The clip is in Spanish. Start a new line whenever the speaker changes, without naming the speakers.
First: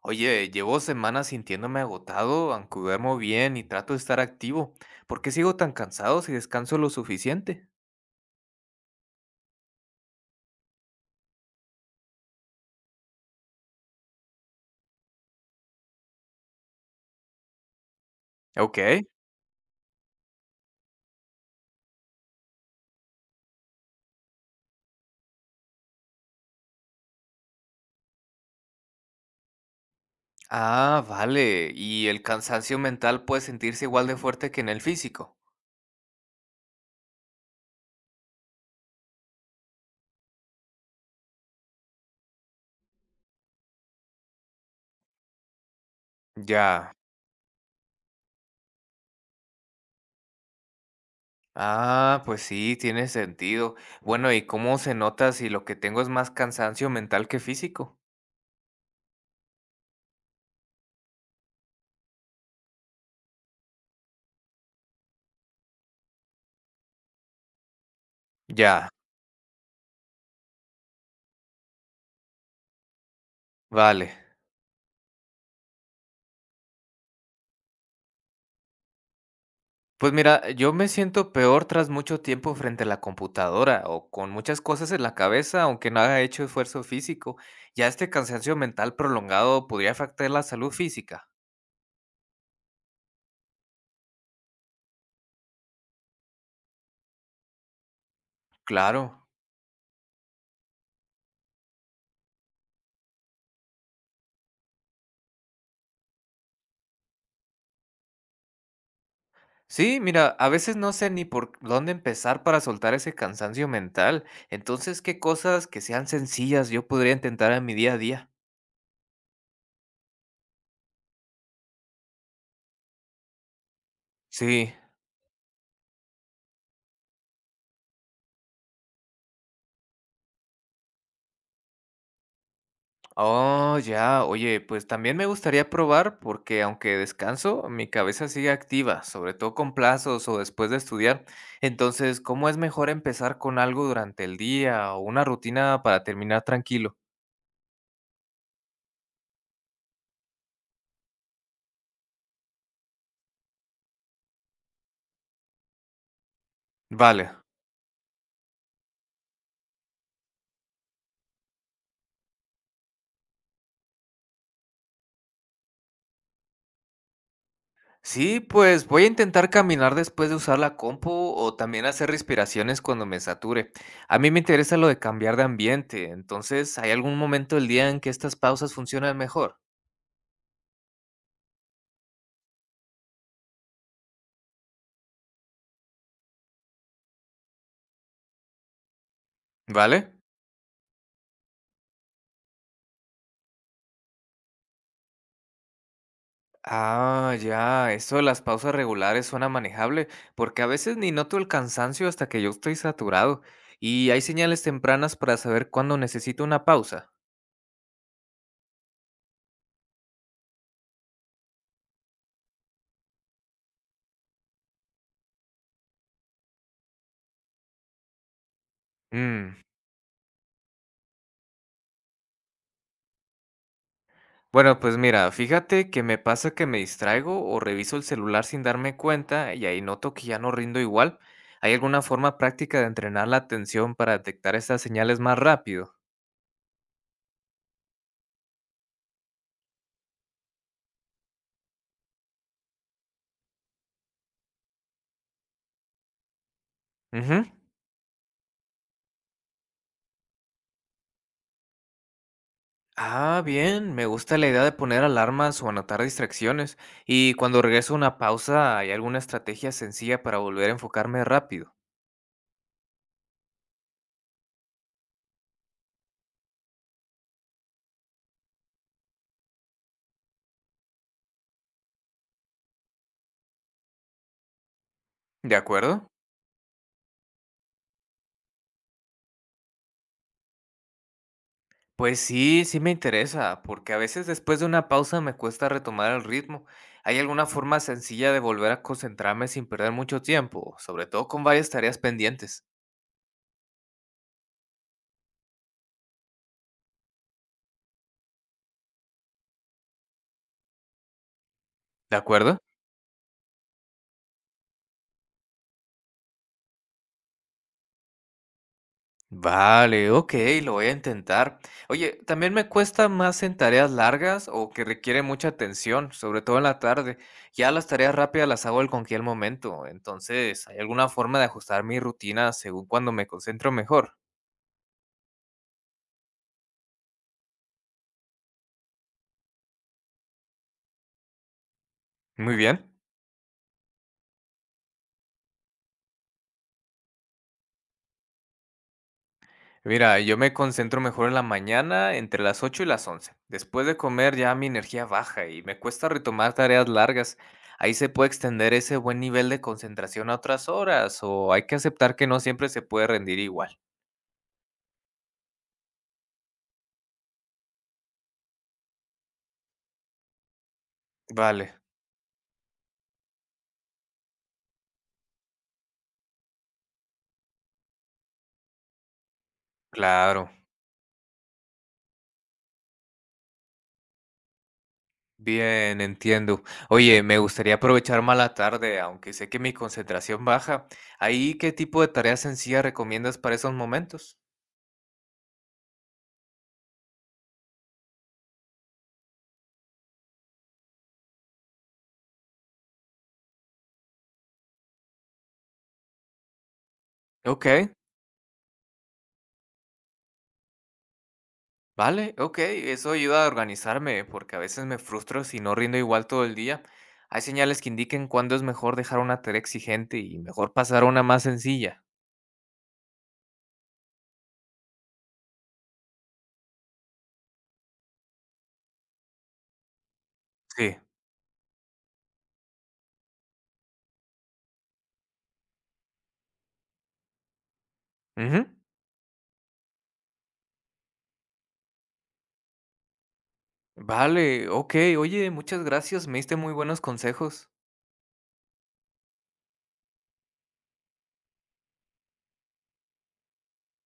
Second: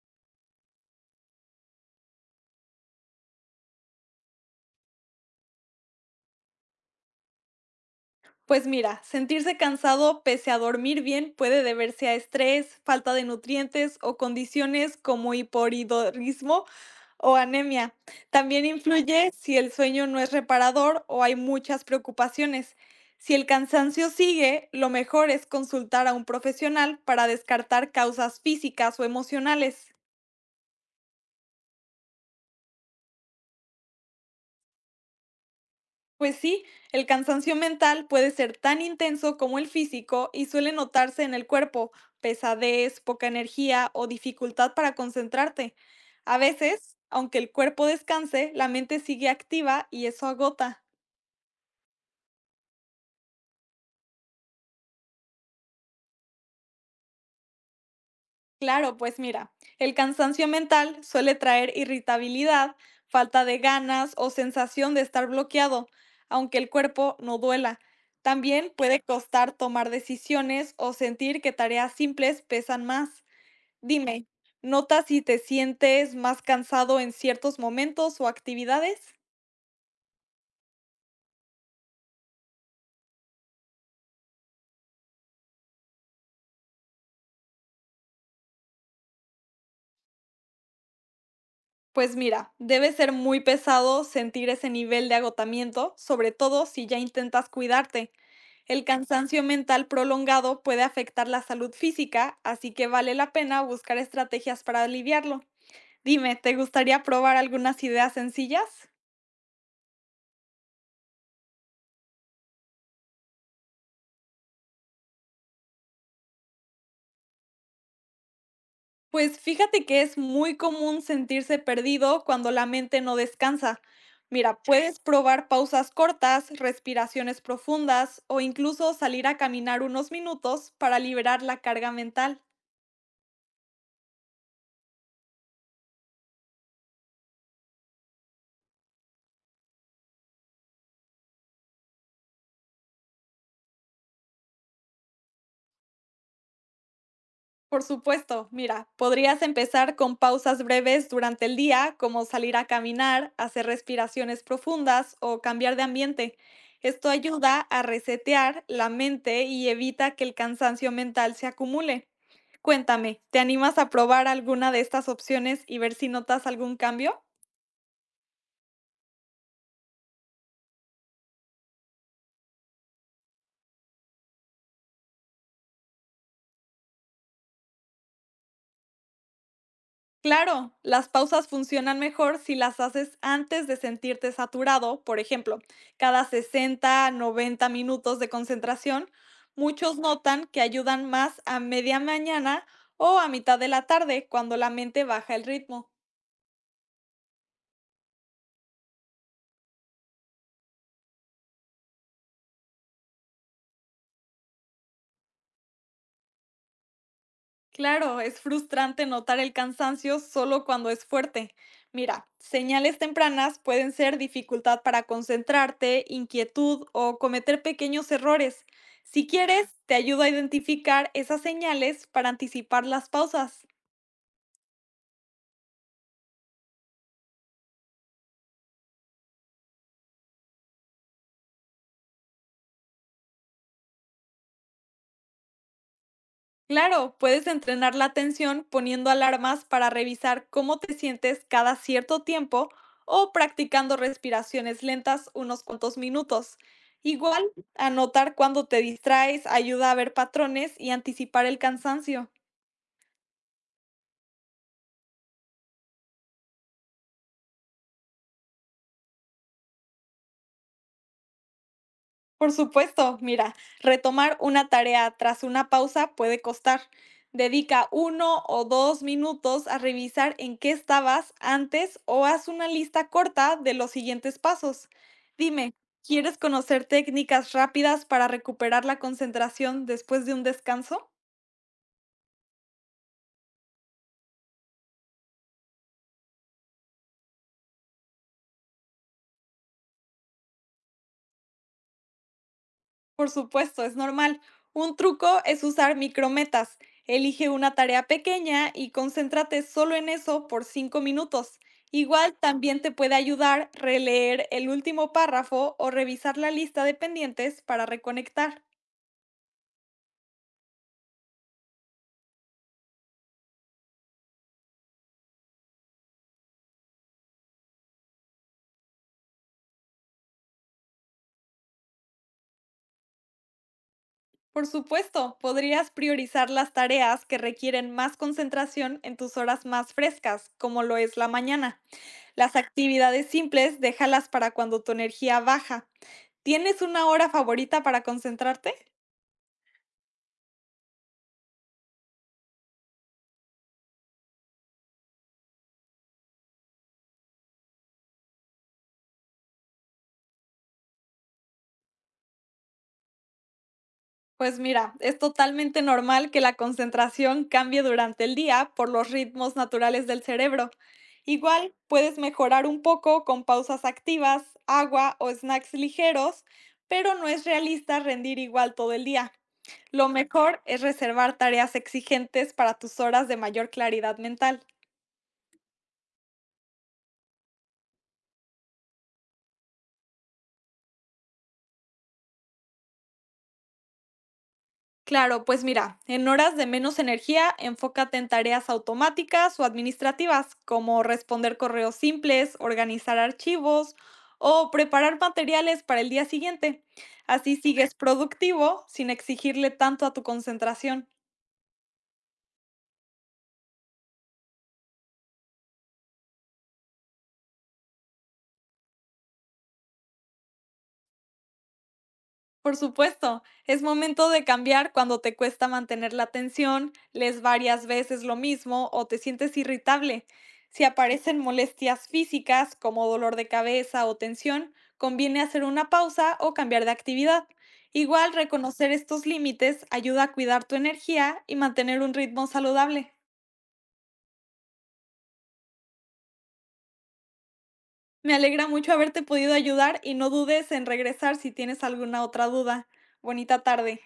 Oye, llevo semanas sintiéndome agotado, aunque duermo bien y trato de estar activo. ¿Por qué sigo tan cansado si descanso lo suficiente?
Pues mira, sentirse cansado pese a dormir bien puede deberse a estrés, falta de nutrientes o condiciones como hipoiridorismo o anemia. También
Ok.
influye si el sueño no es reparador o hay muchas preocupaciones. Si el cansancio sigue, lo mejor es consultar a un profesional para descartar causas físicas o emocionales.
Ah, vale. ¿Y el cansancio mental puede sentirse igual de fuerte que en el físico?
Pues sí, el cansancio mental puede ser tan intenso como el físico y suele notarse en el cuerpo, pesadez, poca energía o dificultad para concentrarte. A
Ya.
veces, aunque el cuerpo descanse, la mente sigue activa y eso agota.
Ah, pues sí, tiene sentido. Bueno, ¿y cómo se nota si lo que tengo es más cansancio mental que físico?
Claro, pues mira, el cansancio mental suele traer irritabilidad, falta de ganas o sensación de estar bloqueado, aunque el cuerpo no duela. También
Ya,
puede costar tomar decisiones o sentir que tareas simples pesan más.
vale.
Dime, ¿notas si te sientes más cansado en ciertos momentos o actividades?
Pues mira, yo me siento peor tras mucho tiempo frente a la computadora o con muchas cosas en la cabeza, aunque no haya hecho esfuerzo físico. Ya este cansancio mental prolongado podría afectar la salud física.
Pues mira, debe ser muy pesado sentir ese nivel de agotamiento, sobre todo si ya intentas cuidarte. El
Claro.
cansancio mental prolongado puede afectar la salud física, así que vale la pena buscar estrategias para aliviarlo. Dime, ¿te gustaría probar algunas ideas sencillas?
Sí, mira, a veces no sé ni por dónde empezar para soltar ese cansancio mental. Entonces, ¿qué cosas que sean sencillas yo podría intentar en mi día a día?
Pues fíjate que es muy común sentirse perdido cuando la mente no descansa. Mira,
Sí.
puedes probar pausas cortas, respiraciones profundas o incluso salir a caminar unos minutos para liberar la carga mental.
Oh, ya. Oye, pues también me gustaría probar porque aunque descanso, mi cabeza sigue activa, sobre todo con plazos o después de estudiar. Entonces, ¿cómo es mejor empezar con algo durante el día o una rutina para terminar tranquilo?
Por supuesto, mira, podrías empezar con pausas breves durante el día, como salir a caminar, hacer respiraciones profundas o cambiar de ambiente. Esto
Vale.
ayuda a resetear la mente y evita que el cansancio mental se acumule. Cuéntame, ¿te animas a probar alguna de estas opciones y ver si notas algún cambio?
Sí, pues voy a intentar caminar después de usar la compu o también hacer respiraciones cuando me sature. A mí me interesa lo de cambiar de ambiente. Entonces, ¿hay algún momento del día en que estas pausas funcionan mejor?
Claro, las pausas funcionan mejor si las haces antes de sentirte saturado, por ejemplo, cada 60, 90 minutos de concentración,
¿Vale?
muchos notan que ayudan más a media mañana o a mitad de la tarde cuando la mente baja el ritmo.
Ah, ya, eso de las pausas regulares suena manejable, porque a veces ni noto el cansancio hasta que yo estoy saturado. ¿Y hay señales tempranas para saber cuándo necesito una pausa?
Claro, es frustrante notar el cansancio solo cuando es fuerte. Mira, señales tempranas pueden ser dificultad para concentrarte, inquietud o cometer pequeños errores. Si
Mm,
quieres, te ayudo a identificar esas señales para anticipar las pausas.
Bueno, pues mira, fíjate que me pasa que me distraigo o reviso el celular sin darme cuenta y ahí noto que ya no rindo igual. ¿Hay alguna forma práctica de entrenar la atención para detectar estas señales más rápido?
Claro, puedes entrenar la atención poniendo alarmas para revisar cómo te sientes cada cierto tiempo o practicando respiraciones lentas unos cuantos minutos.
Ujú.
Igual, anotar cuando te distraes ayuda a ver patrones y anticipar el cansancio.
Ah, bien, me gusta la idea de poner alarmas o anotar distracciones. Y cuando regreso a una pausa, ¿hay alguna estrategia sencilla para volver a enfocarme rápido?
Por supuesto, mira, retomar una tarea tras una pausa puede costar. Dedica uno o dos minutos a revisar en qué estabas antes o haz una lista corta de los siguientes pasos.
¿De
Dime,
acuerdo?
¿quieres conocer técnicas rápidas para recuperar la concentración después de un descanso?
Pues sí, sí me interesa, porque a veces después de una pausa me cuesta retomar el ritmo. ¿Hay alguna forma sencilla de volver a concentrarme sin perder mucho tiempo, sobre todo con varias tareas pendientes?
Por supuesto, es normal. Un truco es usar micrometas. Elige una tarea pequeña y concéntrate solo en eso por cinco minutos.
¿De
Igual
acuerdo?
también te puede ayudar releer el último párrafo o revisar la lista de pendientes para reconectar.
Vale, ok, lo voy a intentar. Oye, también me cuesta más en tareas largas o que requieren mucha atención, sobre todo en la tarde. Ya las tareas rápidas las hago en cualquier momento. Entonces, ¿hay alguna forma de ajustar mi rutina según cuando me concentro mejor?
Por supuesto, podrías priorizar las tareas que requieren más concentración en tus horas más frescas, como lo es la mañana. Las
Muy bien.
actividades simples déjalas para cuando tu energía baja. ¿Tienes una hora favorita para concentrarte?
Mira, yo me concentro mejor en la mañana entre las 8 y las 11. Después de comer ya mi energía baja y me cuesta retomar tareas largas. ¿Ahí se puede extender ese buen nivel de concentración a otras horas o hay que aceptar que no siempre se puede rendir igual?
Pues mira, es totalmente normal que la concentración cambie durante el día por los ritmos naturales del cerebro. Igual
Vale,
puedes mejorar un poco con pausas activas, agua o snacks ligeros, pero no es realista rendir igual todo el día. Lo
claro.
mejor es reservar tareas exigentes para tus horas de mayor claridad mental.
Bien, entiendo. Oye, me gustaría aprovechar más la tarde, aunque sé que mi concentración baja. ¿Ahí qué tipo de tareas sencillas recomiendas para esos momentos?
Claro, pues mira, en horas de menos energía, enfócate en tareas automáticas o administrativas, como responder correos simples, organizar archivos o preparar materiales para el día siguiente. Así, ok,
Ok,
sigues productivo sin exigirle tanto a tu concentración.
vale, ok. Eso ayuda a organizarme, porque a veces me frustro si no rindo igual todo el día. ¿Hay señales que indiquen cuándo es mejor dejar una tarea exigente y mejor pasar a una más sencilla?
Por supuesto, es momento de cambiar cuando te cuesta mantener la atención, lees varias veces lo mismo o te sientes irritable. Si
Sí.
aparecen molestias físicas como dolor de cabeza o tensión, conviene hacer una pausa o cambiar de actividad. Igual,
Ujú.
reconocer estos límites ayuda a cuidar tu energía y mantener un ritmo saludable.
Vale, ok. Oye, muchas gracias. Me diste muy buenos consejos.
Me alegra mucho haberte podido ayudar y no dudes en regresar si tienes alguna otra duda. Bonita tarde.